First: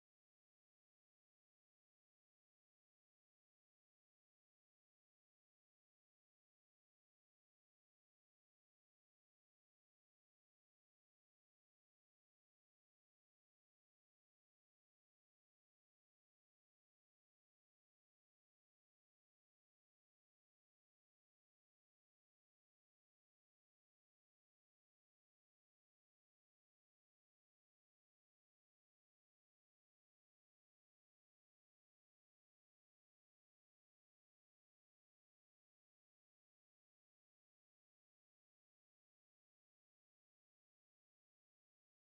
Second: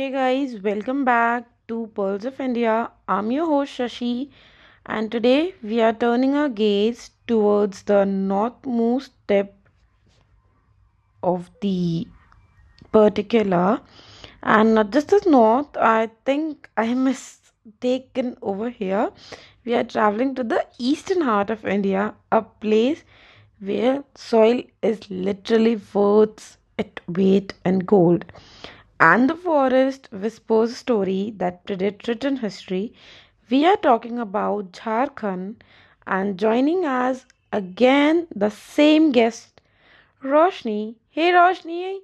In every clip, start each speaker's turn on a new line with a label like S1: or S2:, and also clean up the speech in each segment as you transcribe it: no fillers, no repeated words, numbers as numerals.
S1: Hey guys, welcome back to Pearls of India. I'm your host Shashi, and today we are turning our gaze towards the northmost tip of the particular, and not just as north, I think I am mistaken over here. We are traveling to the eastern heart of India, a place where soil is literally worth its weight in gold, and the forest whispers a story that predates written history. We are talking about Jharkhand, and joining us again the same guest. Roshni, hey Roshni,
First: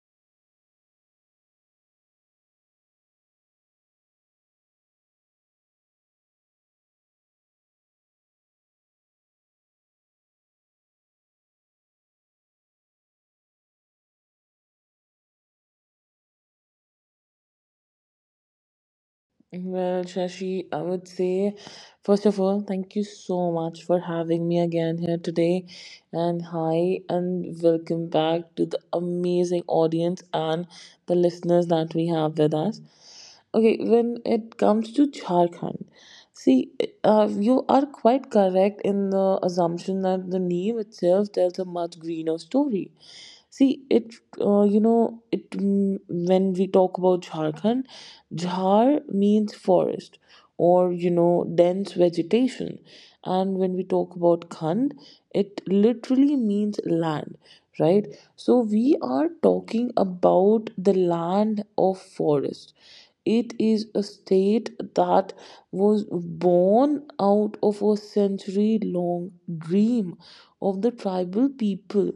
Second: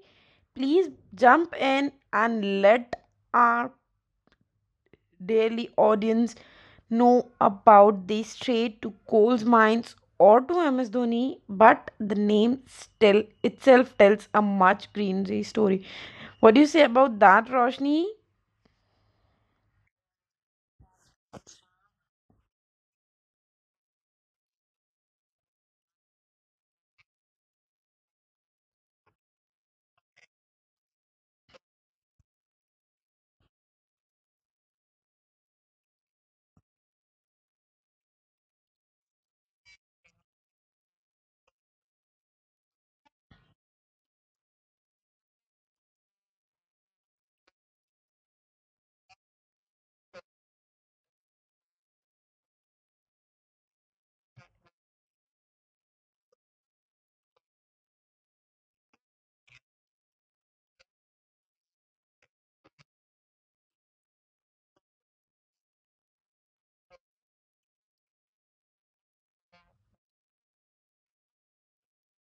S1: please jump in and let our daily audience know about the straight to coals mines or to MS Dhoni, but the name still itself tells a much greenery story. What do you say about that, Roshni?
S2: Well, Shashi, I would say, first of all, thank you so much for having me again here today. And hi, and welcome back to the amazing audience and the listeners that we have with us. Okay, when it comes to Jharkhand, see, you are quite correct in the assumption that the name itself tells a much greener story. See, it, you know, it mm, when we talk about Jharkhand, Jhar means forest or dense vegetation. And when we talk about Khand, it literally means land, right? So we are talking about the land of forest. It is a state that was born out of a century long dream of the tribal people,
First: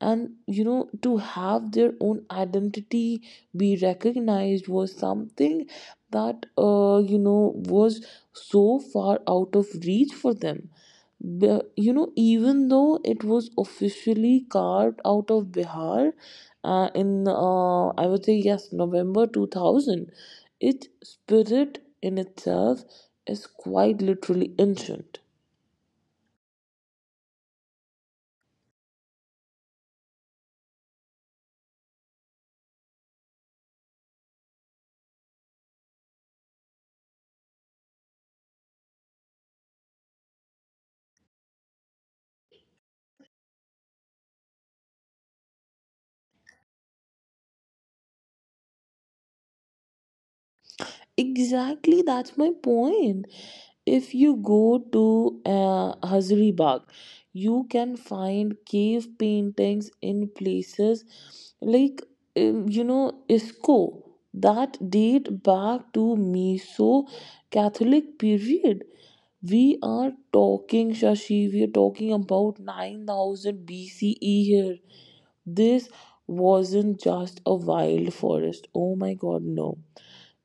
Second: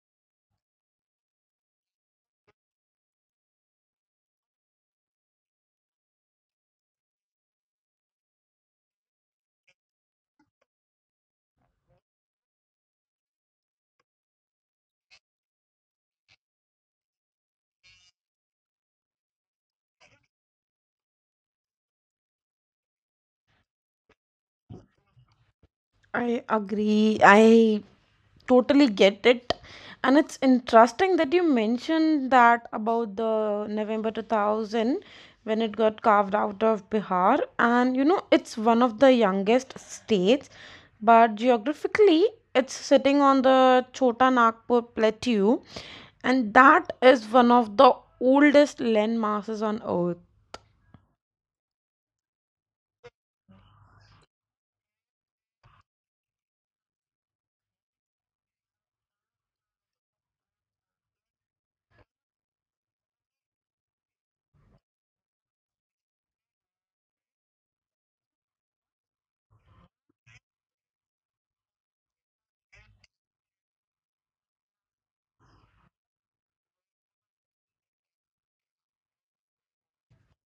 S2: and to have their own identity be recognized was something that was so far out of reach for them. Even though it was officially carved out of Bihar in, I would say, yes, November 2000, its spirit in itself is quite literally ancient.
S1: I agree. I totally get it. And it's interesting that you mentioned that about the November 2000 when it got carved out of Bihar. And you know, it's one of the youngest states, but geographically, it's sitting on the Chota Nagpur Plateau, and that is one of the oldest landmasses on earth.
S2: Exactly, that's my point. If you go to Hazaribagh, you can find cave paintings in places like Isco that date back to Meso Catholic period. We are talking, Shashi, we are talking about 9000 BCE here. This wasn't just a wild forest. Oh my God, no.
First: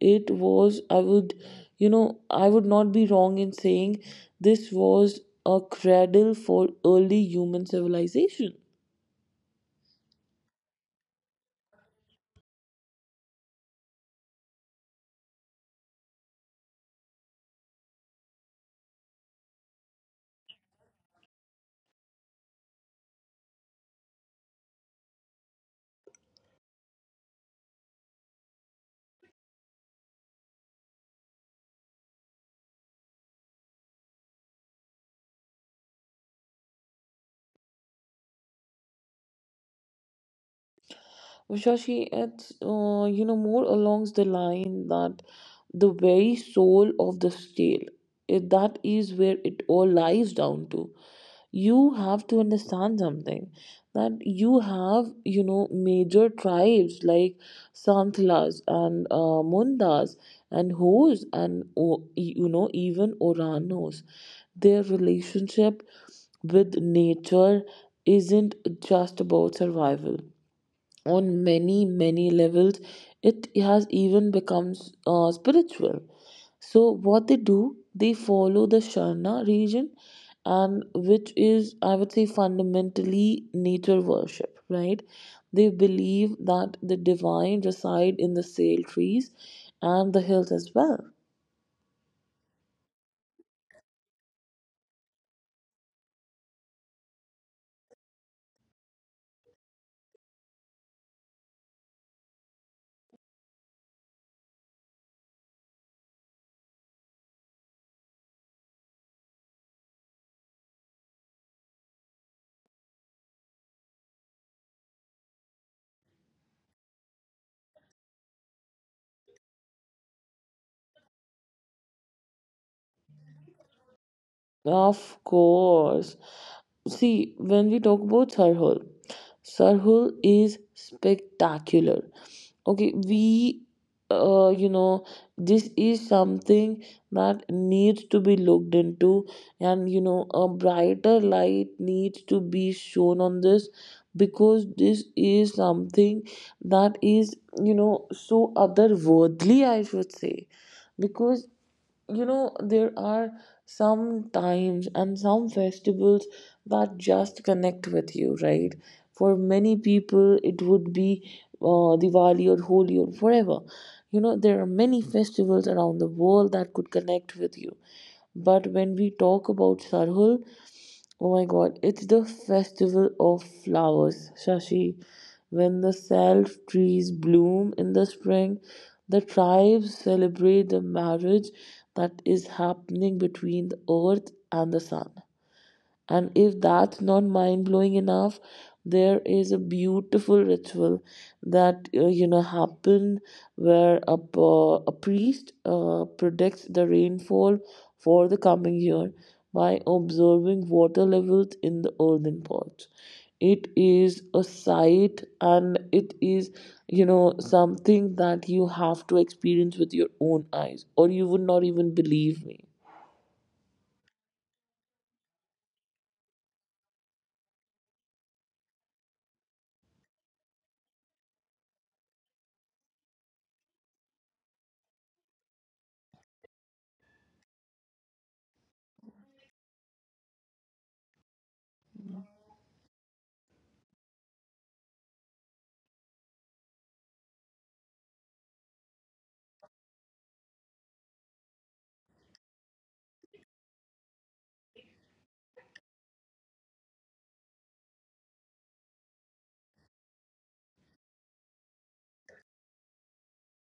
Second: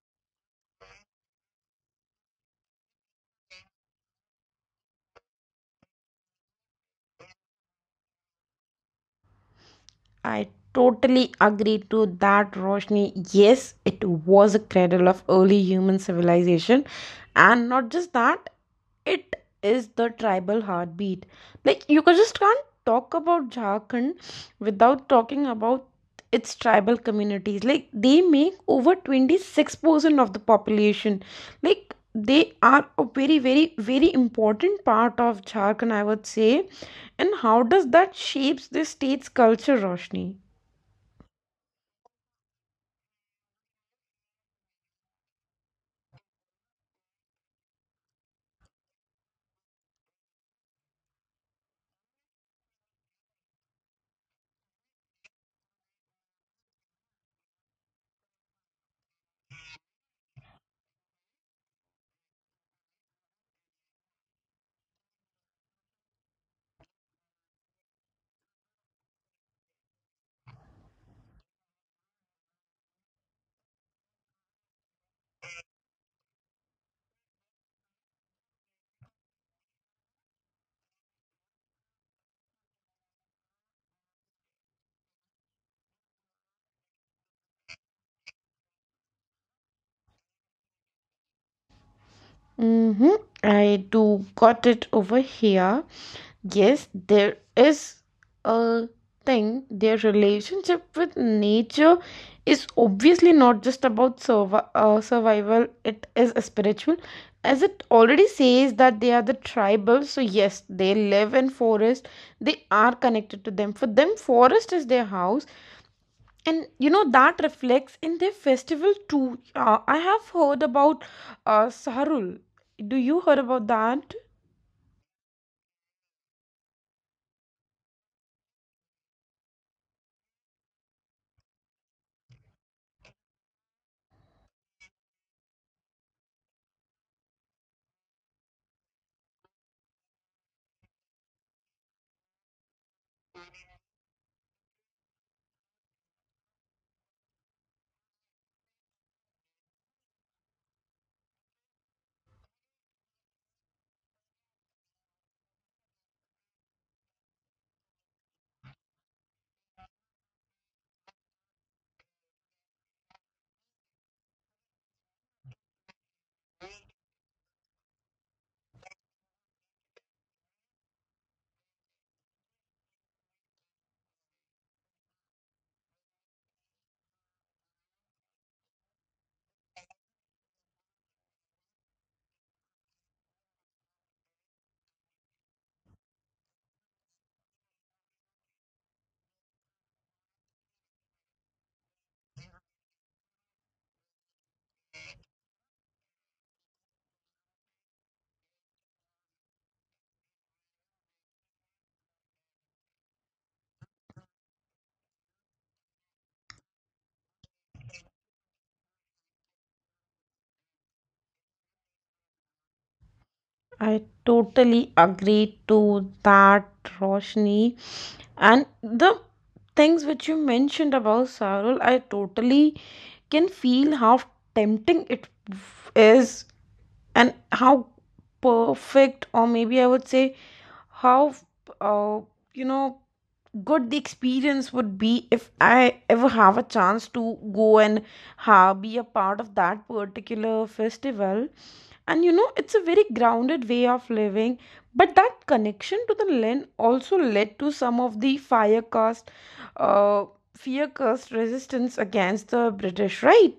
S2: It was, I would not be wrong in saying this was a cradle for early human civilization.
S1: I totally agree to that, Roshni. Yes, it was a cradle of early human civilization. And not just that, it is the tribal heartbeat. Like, you could just can't talk about Jharkhand without talking about its tribal communities. Like, they make over 26% of the population. Like, they are a very, very, very important part of Jharkhand, I would say. And how does that shapes the state's culture, Roshni?
S2: Shashi, it's more alongs the line that the very soul of the tale, that is where it all lies down to. You have to understand something that you have major tribes like Santhlas and Mundas and Hos and even Oranos. Their relationship with nature isn't just about survival on many many levels. It has even becomes spiritual. So what they do, they follow the Sharna region, and which is, I would say, fundamentally nature worship, right? They believe that the divine reside in the Sale trees and the hills as well.
S1: Mm-hmm. I do got it over here. Yes, there is a thing. Their relationship with nature is obviously not just about survival, it is a spiritual. As it already says that they are the tribal, so yes, they live in forest. They are connected to them. For them, forest is their house, and you know that reflects in their festival too. I have heard about Sarul. Do you heard about that?
S2: Of course. See, when we talk about Sarhul, Sarhul is spectacular. Okay, we you know this is something that needs to be looked into, and a brighter light needs to be shown on this, because this is something that is so otherworldly, I should say. Because there are some times and some festivals that just connect with you, right? For many people, it would be Diwali or Holi or whatever. There are many festivals around the world that could connect with you. But when we talk about Sarhul, oh my God, it's the festival of flowers, Shashi. When the self trees bloom in the spring, the tribes celebrate the marriage that is happening between the earth and the sun. And if that's not mind blowing enough, there is a beautiful ritual that happened where a priest predicts the rainfall for the coming year by observing water levels in the earthen pots. It is a sight, and it is something that you have to experience with your own eyes or you would not even believe me.
S1: I totally agree to that, Roshni. And the things which you mentioned about Sarul, I totally can feel how tempting it is, and how perfect, or maybe I would say how, uh, you know good the experience would be if I ever have a chance to go and ha be a part of that particular festival. And you know, it's a very grounded way of living, but that connection to the land also led to some of the fire cast, uh, fear cast resistance against the British, right?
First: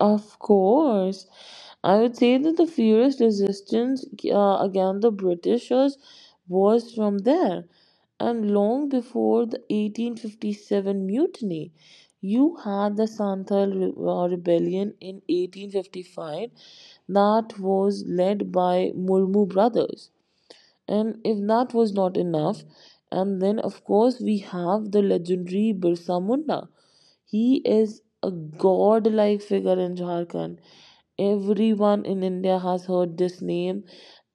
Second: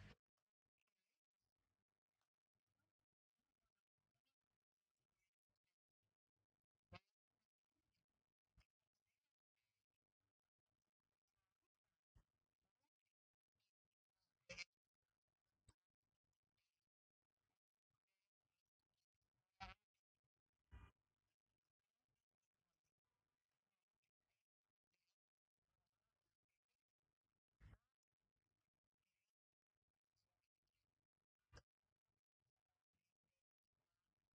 S2: Of course, I would say that the furious resistance against the Britishers was from there, and long before the 1857 mutiny. You had the Santhal rebellion in 1855 that was led by Murmu brothers. And if that was not enough, and then of course we have the legendary Birsa Munda. He is a god like figure in Jharkhand. Everyone in India has heard this name,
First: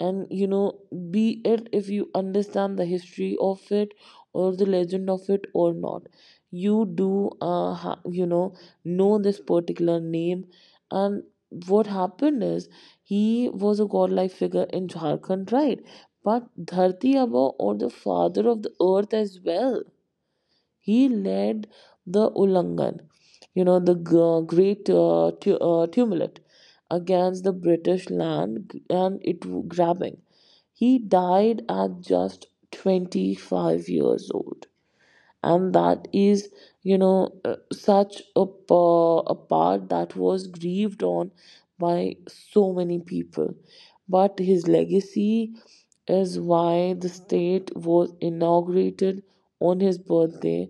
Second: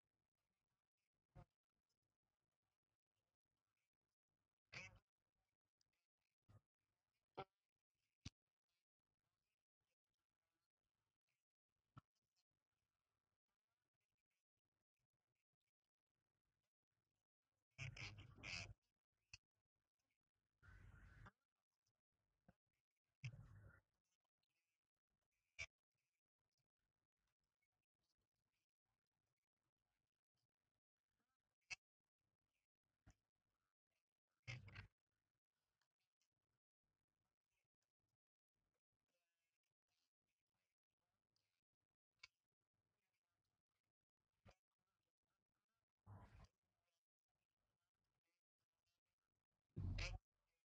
S2: and be it if you understand the history of it or the legend of it or not, you do know this particular name. And what happened is, he was a godlike figure in Jharkhand, right? But Dharti Aba, or the father of the earth as well, he led the Ulangan, the great tumult against the British land and it grabbing. He died at just 25 years old, and that is such a part that was grieved on by so many people. But his legacy is why the state was inaugurated on his birthday,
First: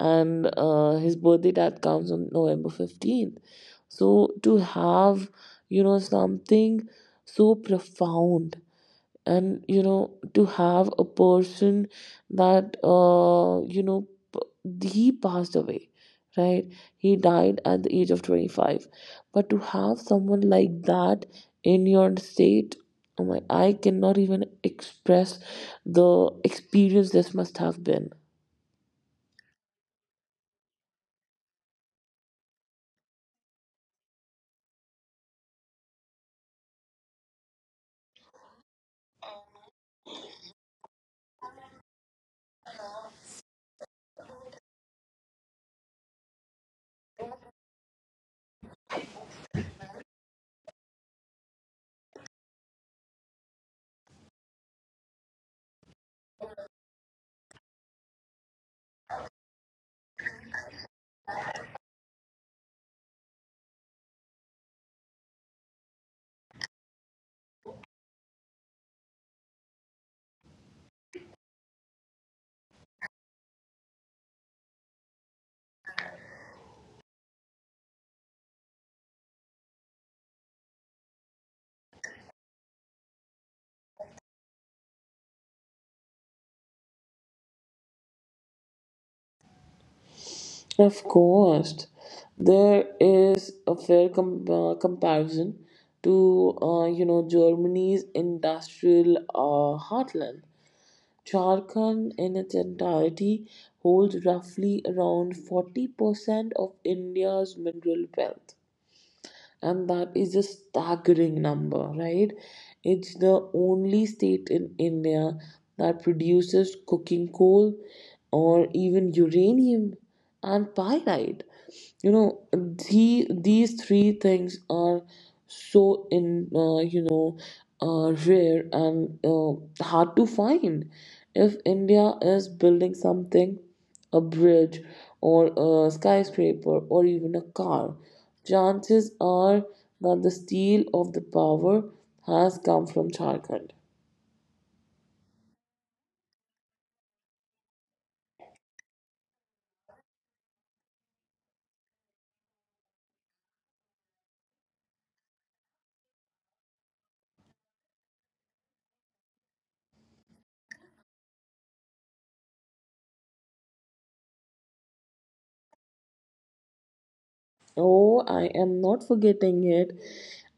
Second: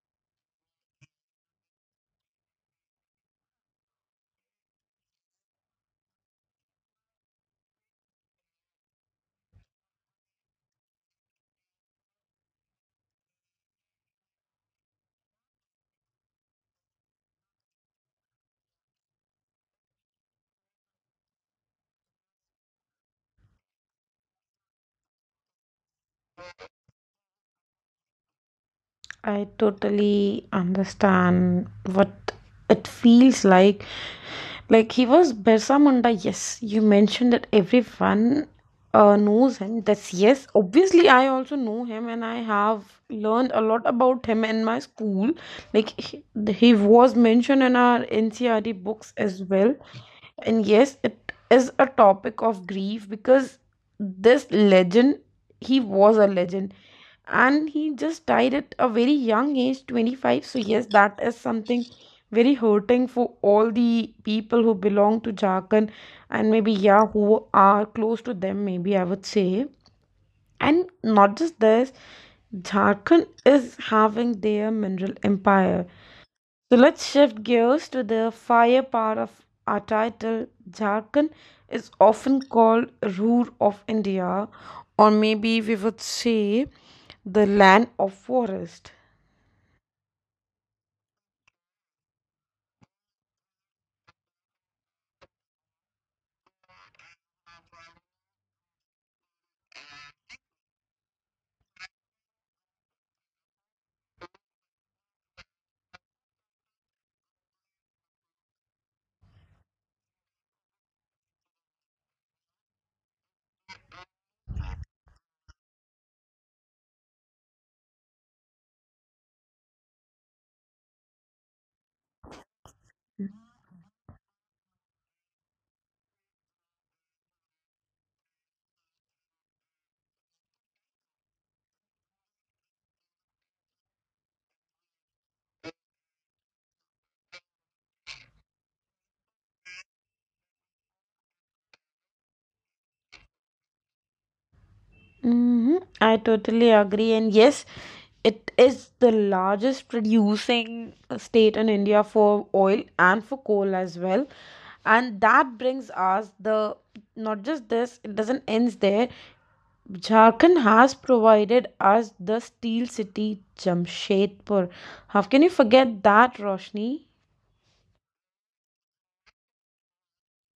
S2: and his birthday that comes on November 15th. So to have something so profound, and to have a person that he passed away. Right, he died at the age of 25. But to have someone like that in your state, oh my, I cannot even express the experience this must have been.
S1: I totally understand what it feels like. Like he was Birsa Munda, yes. You mentioned that everyone knows him. That's yes. Obviously, I also know him, and I have learned a lot about him in my school. Like he, he was mentioned in our NCRT books as well. And yes, it is a topic of grief, because this legend, he was a legend, and he just died at a very young age, 25. So yes, that is something very hurting for all the people who belong to Jharkhand, and maybe yeah, who are close to them, maybe I would say. And not just this, Jharkhand is having their mineral empire. So let's shift gears to the fire part of our title. Jharkhand is often called Ruhr of India, or maybe we would say the land of forest.
S2: Of course, there is a fair comparison to Germany's industrial heartland. Jharkhand in its entirety holds roughly around 40% of India's mineral wealth, and that is a staggering number, right? It's the only state in India that produces cooking coal or even uranium and pyrite. These three things are so in you know rare and hard to find. If India is building something, a bridge or a skyscraper or even a car, chances are that the steel of the power has come from Jharkhand.
S1: Hmm. I totally agree, and yes, it is the largest producing state in India for oil and for coal as well. And that brings us the not just this, it doesn't end there. Jharkhand has provided us the steel city Jamshedpur. How can you forget that, Roshni?
S2: Oh, I am not forgetting it.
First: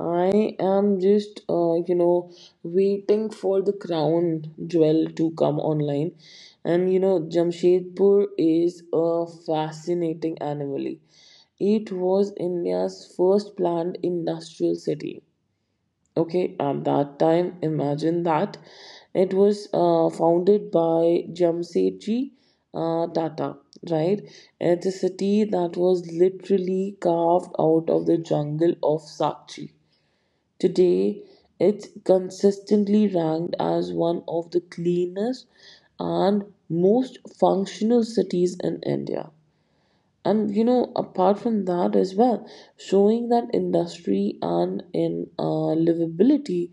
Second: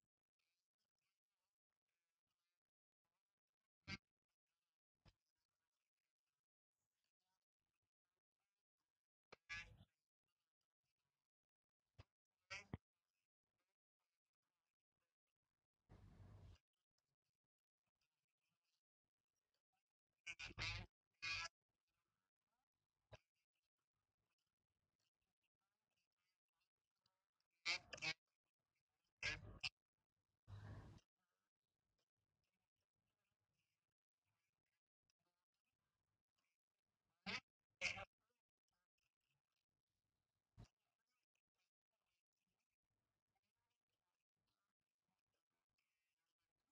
S2: I am just, waiting for the crown jewel to come online. And Jamshedpur is a fascinating anomaly. It was India's first planned industrial city. Okay, at that time, imagine that. It was founded by Jamsetji Tata, right? It's a city that was literally carved out of the jungle of Sakchi. Today it's consistently ranked as one of the cleanest and most functional cities in India. And apart from that as well, showing that industry and in livability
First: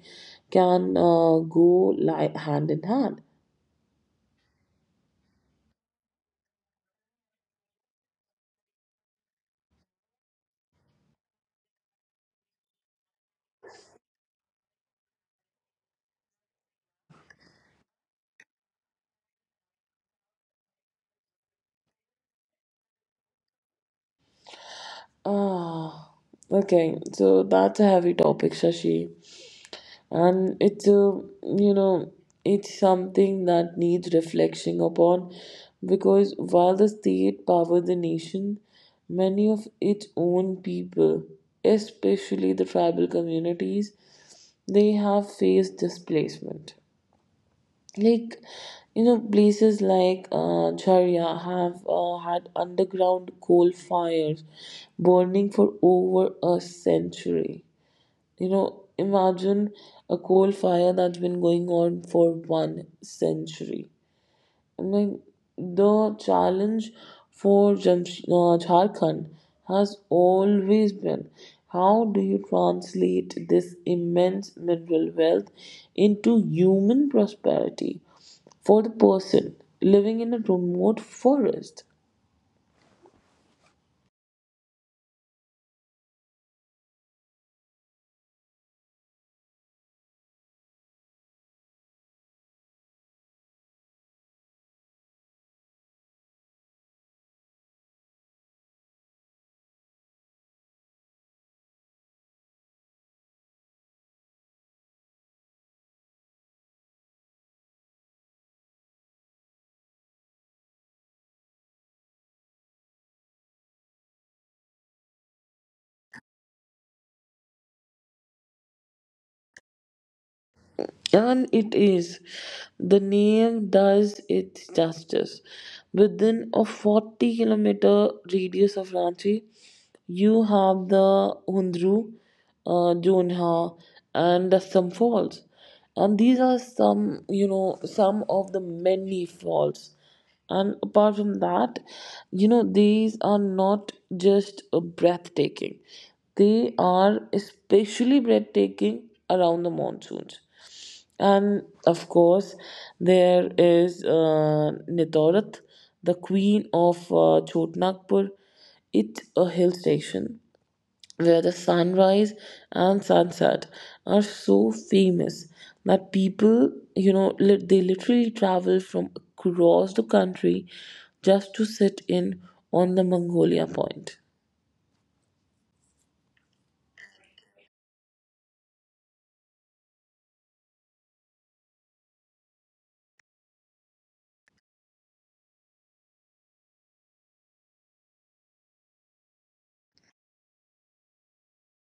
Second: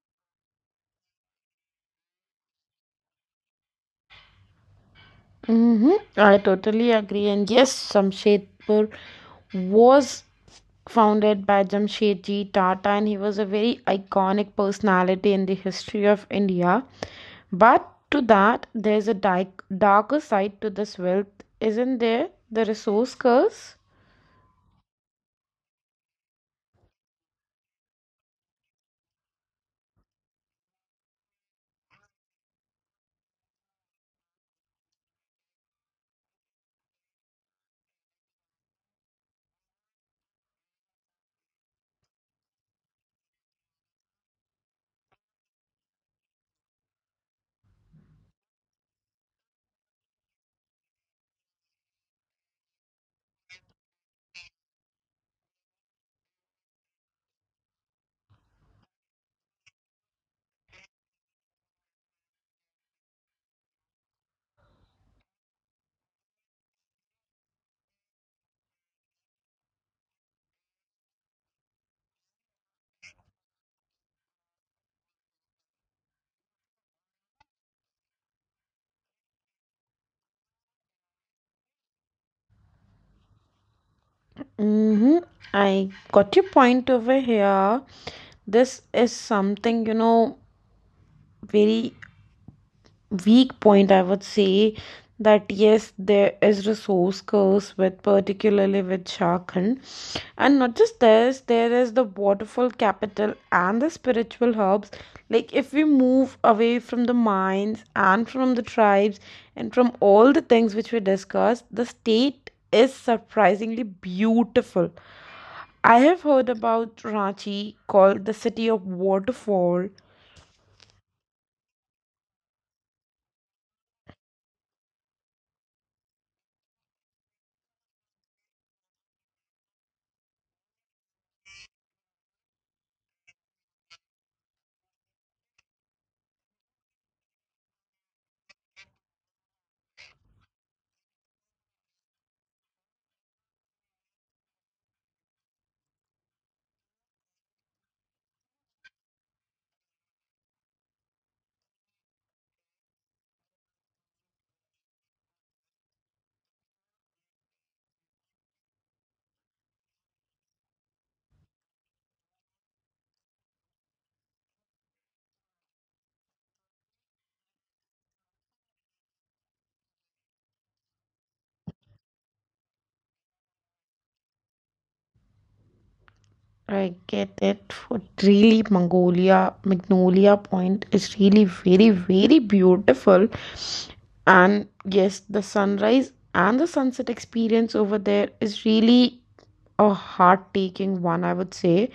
S2: can go hand in hand.
S1: Hmm. I totally agree. And yes, Jamshedpur was founded by Jamshedji Tata, and he was a very iconic personality in the history of India. But to that, there's a darker side to this wealth, isn't there? The resource curse?
S2: Ah, okay, so that's a heavy topic, Shashi. And it's a you know it's something that needs reflecting upon, because while the state powers the nation, many of its own people, especially the tribal communities, they have faced displacement. Like, places like Jharia have had underground coal fires burning for over a century. Imagine a coal fire that's been going on for one century. I mean, the challenge for Jharkhand has always been, how do you translate this immense mineral wealth into human prosperity for the person living in a remote forest?
S1: Mm-hmm. I got your point over here. This is something, you know, very weak point, I would say, that yes, there is resource curse with particularly with Jharkhand. And not just this, there is the waterfall capital and the spiritual hubs. Like if we move away from the mines and from the tribes and from all the things which we discussed, the state is surprisingly beautiful. I have heard about Ranchi, called the city of waterfall.
S2: And it is. The name does its justice. Within a 40-kilometer radius of Ranchi, you have the Hundru, Jonha, and the some falls. And these are some of the many falls. And apart from that, these are not just breathtaking, they are especially breathtaking around the monsoons. And of course, there is Nitorat, the queen of Chotnagpur. It's a hill station where the sunrise and sunset are so famous that people, they literally travel from across the country just to sit in on the Mongolia Point.
S1: I get it. For really, Mongolia, Magnolia Point is really very, very beautiful. And yes, the sunrise and the sunset experience over there is really a heart-taking one, I would say.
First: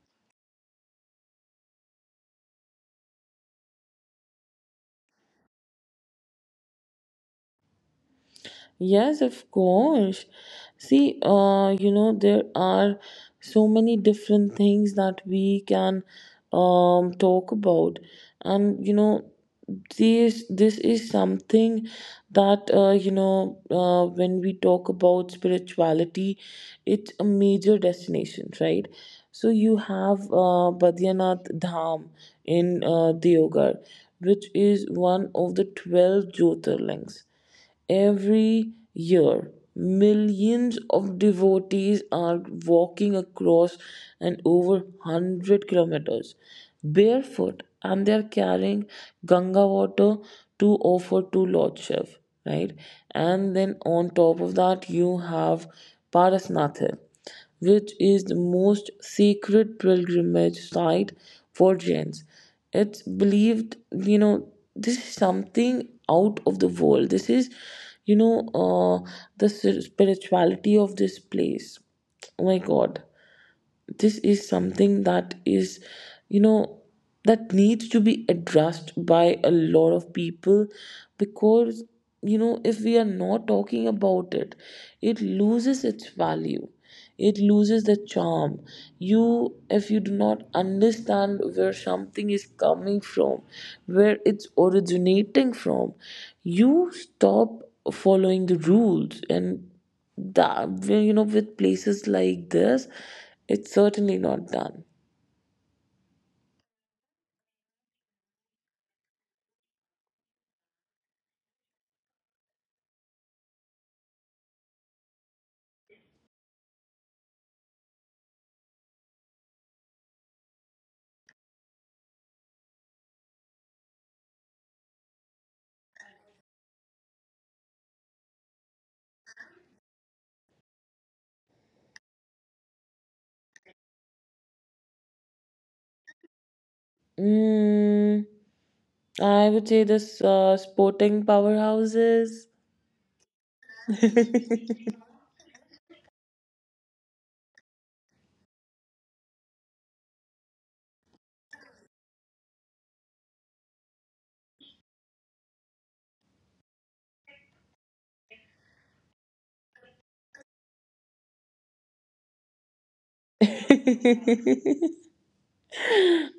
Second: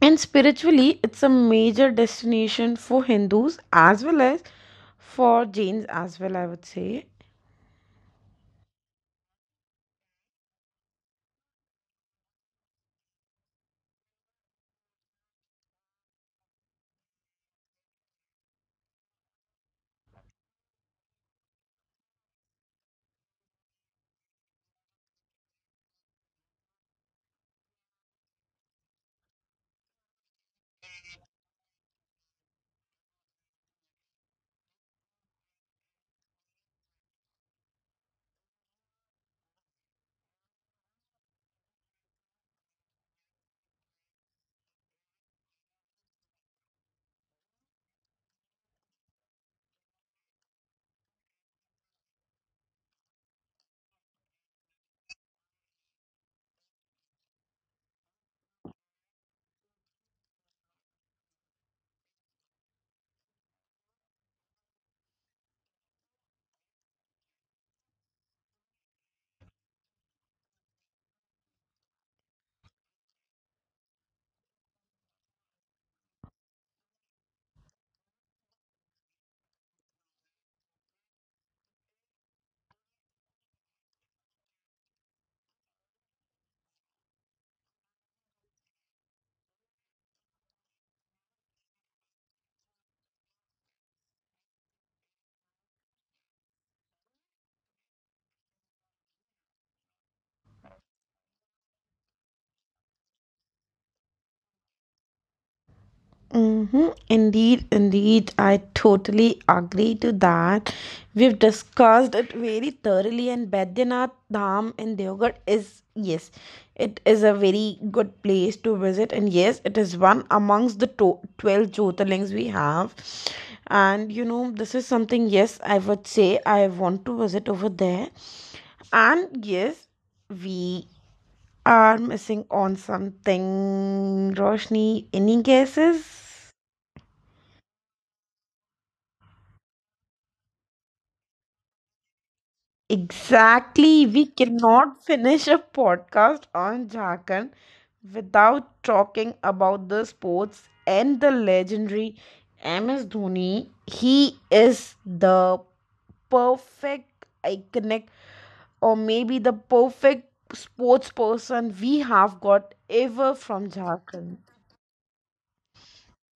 S1: And spiritually, it's a major destination for Hindus as well as for Jains as well, I would say.
S2: Yes, of course. See, there are so many different things that we can talk about. And this is something that when we talk about spirituality, it's a major destination, right? So you have Badrinath Dham in Deogar, which is one of the 12 Jyotirlings. Every year, millions of devotees are walking across and over 100 kilometers barefoot, and they are carrying Ganga water to offer to Lord Shiv, right? And then on top of that, you have Parasnath Hill, which is the most sacred pilgrimage site for Jains. It's believed, this is something out of the world. This is, you know, uh, the spirituality of this place. Oh my God, this is something that is you know that needs to be addressed by a lot of people. Because if we are not talking about it, it loses its value, it loses the charm. You if you do not understand where something is coming from, where it's originating from, you stop following the rules. And that, with places like this, it's certainly not done.
S1: Mm-hmm. Indeed, indeed, I totally agree to that. We've discussed it very thoroughly, and Baidyanath Dham in Deoghar is yes, it is a very good place to visit, and yes, it is one amongst the 12 Jyotirlings we have. And you know, this is something, yes, I would say I want to visit over there, and yes, we are missing on something. Roshni, any guesses?
S2: mm, I would say this, sporting powerhouses.
S1: Exactly. We cannot finish a podcast on Jharkhand without talking about the sports and the legendary MS Dhoni. He is the perfect iconic, or maybe the perfect sports person we have got ever from Jharkhand.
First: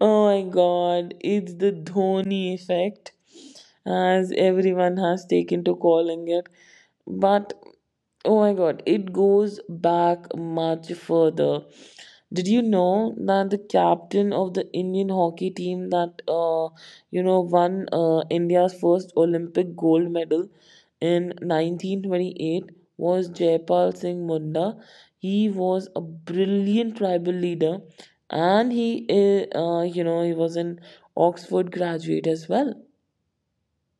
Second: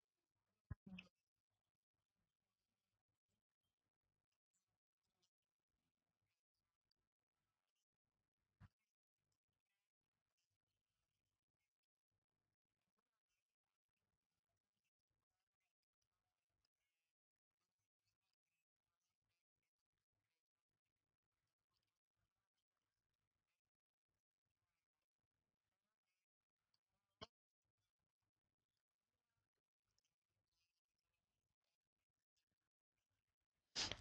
S2: Oh my God, it's the Dhoni effect, as everyone has taken to calling it. But oh my God, it goes back much further. Did you know that the captain of the Indian hockey team that won India's first Olympic gold medal in 1928 was Jaipal Singh Munda. He was a brilliant tribal leader, and he you know he was an Oxford graduate as well.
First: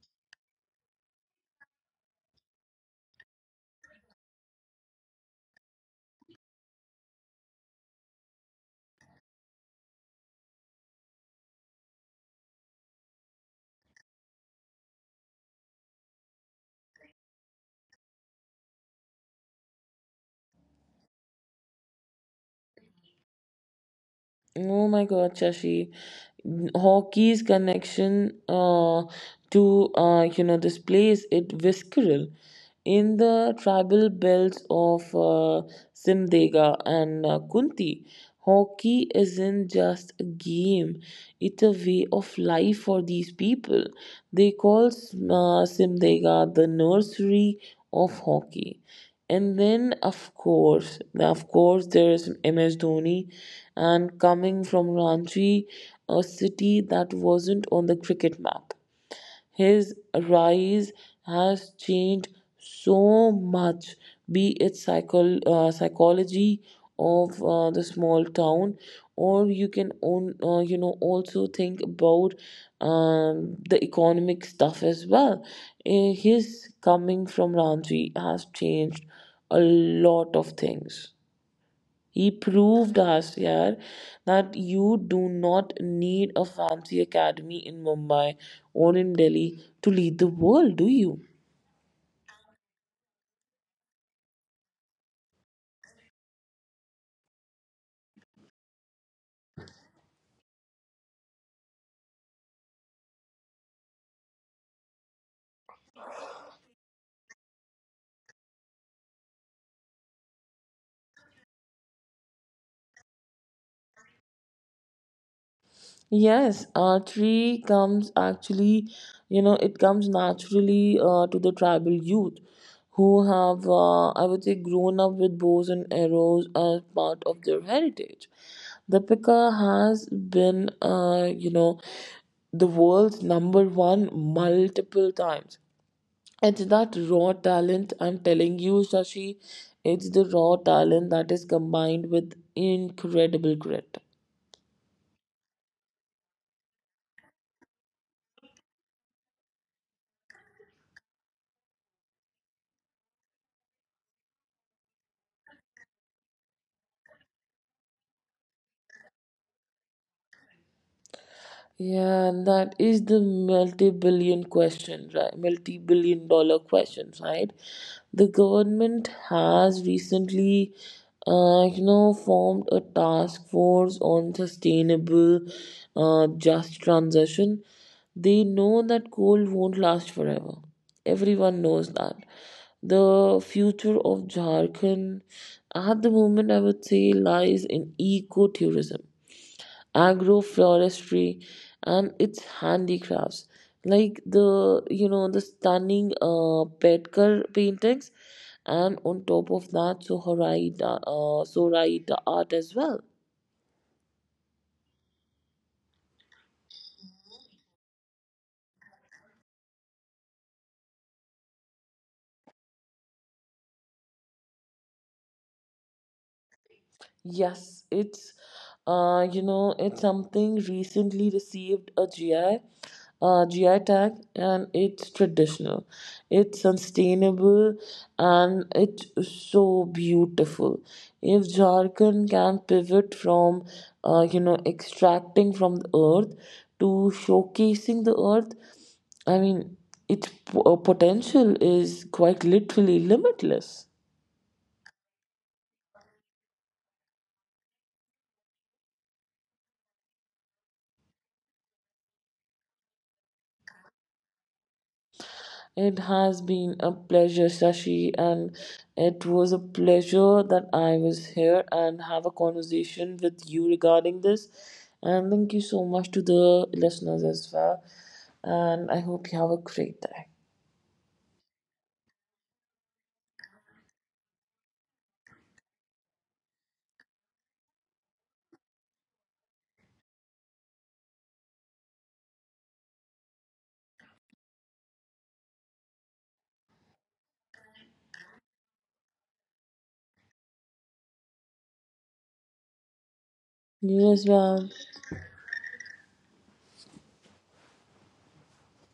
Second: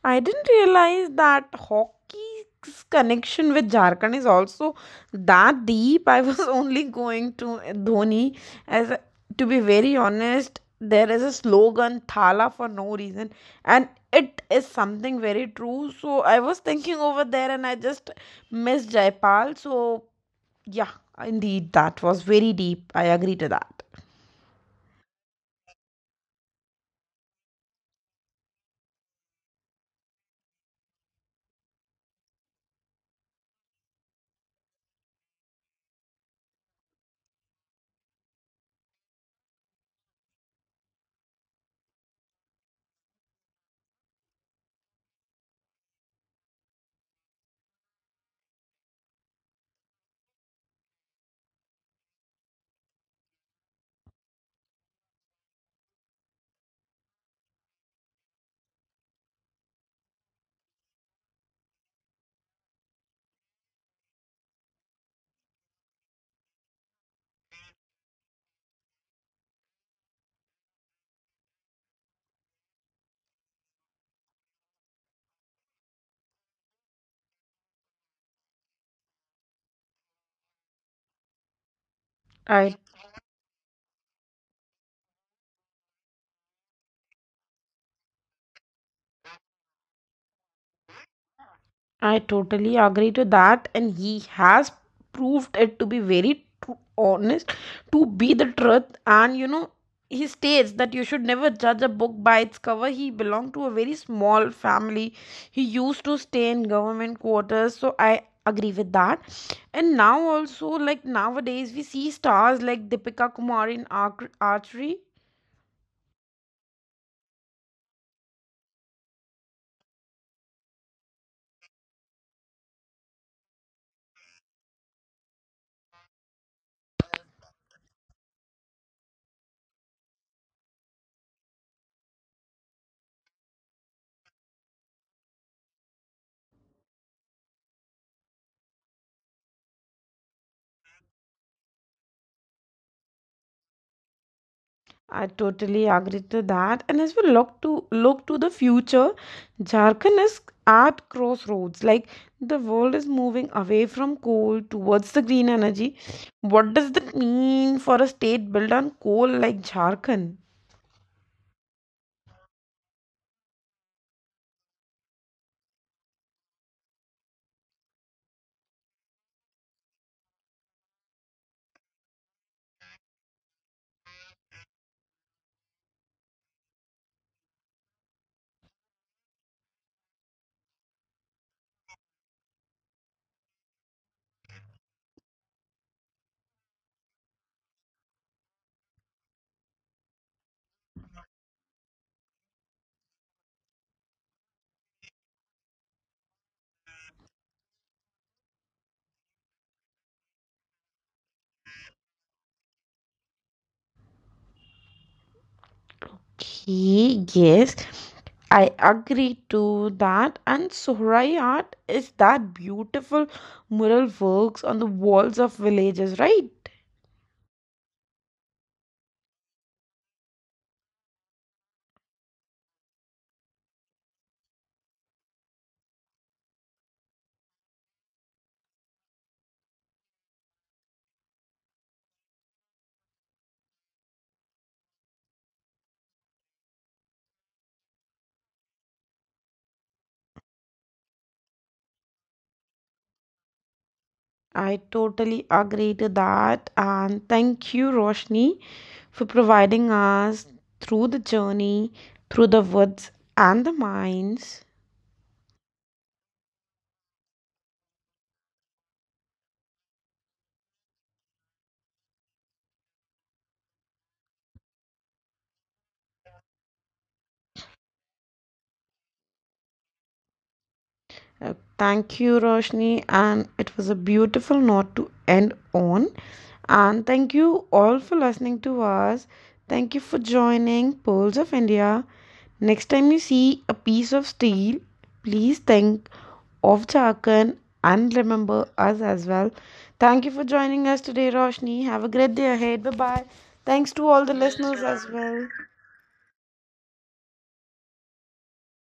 S1: I didn't realize that hockey's connection with Jharkhand is also that deep. I was only going to Dhoni. As to be very honest, there is a slogan "Thala" for no reason, and it is something very true. So I was thinking over there, and I just missed Jaipal. So yeah, indeed, that was very deep. I agree to that.
S2: Oh my God, Shashi. Hockey's connection to this place, it visceral in the tribal belts of Simdega and Kunti. Hockey isn't just a game; it's a way of life for these people. They call Simdega the nursery of hockey. And then, of course, there is MS Dhoni, and coming from Ranchi, a city that wasn't on the cricket map. His rise has changed so much, be it psychology of the small town, or you can own, also think about the economic stuff as well. His coming from Ranji has changed a lot of things. He
S1: I
S2: proved us here that you do not need a fancy academy in Mumbai or in Delhi to lead the world, do you?
S1: I totally agree to that, and he has proved it to be very honest, to be the truth. And you know, he states that you should never judge a book by its cover. He belonged to a very small family. He used to stay in government quarters, so I agree with that. And now also, like nowadays, we see stars like Deepika Kumari in archery.
S2: Yes, archery comes actually, it comes naturally to the tribal youth who have, I would say, grown up with bows and arrows as part of their heritage. The Pika has been the world's number one multiple times. It's that raw talent, I'm telling you, Shashi. It's the raw talent that is combined with incredible grit.
S1: I totally agree to that. And as we look to look to the future, Jharkhand is at crossroads. Like the world is moving away from coal towards the green energy. What does that mean for a state built on coal like Jharkhand?
S2: Yeah, and that is the multi-billion question, right? Multi-billion dollar question, right? The government has recently, formed a task force on sustainable, just transition. They know that coal won't last forever. Everyone knows that. The future of Jharkhand at the moment, I would say, lies in eco-tourism, agroforestry, and its handicrafts like the you know the stunning Betkar paintings, and on top of that, Sohraida art as well.
S1: Okay, yes, I agree to that. And Sohrai art is that beautiful mural works on the walls of villages, right?
S2: Yes, it's something recently received a GI tag, and it's traditional, it's sustainable, and it's so beautiful. If Jharkhand can pivot from, extracting from the earth to showcasing the earth, I mean, its potential is quite literally limitless.
S1: I totally agree to that. And thank you, Roshni, for providing us through the journey, through the woods and the mines.
S2: It has been a pleasure, Sashi, and it was a pleasure that I was here and have a conversation with you regarding this. And thank you so much to the listeners as well. And I hope you have a great day.
S1: Thank you, Roshni, and it was a beautiful note to end on. And thank you all for listening to us. Thank you for joining Pearls of India. Next time you see a piece of steel, please think of Jharkhand and remember us as well. Thank you for joining us today, Roshni. Have a great day ahead. Bye bye. Thanks to
S2: You as
S1: all the
S2: well.
S1: listeners as well.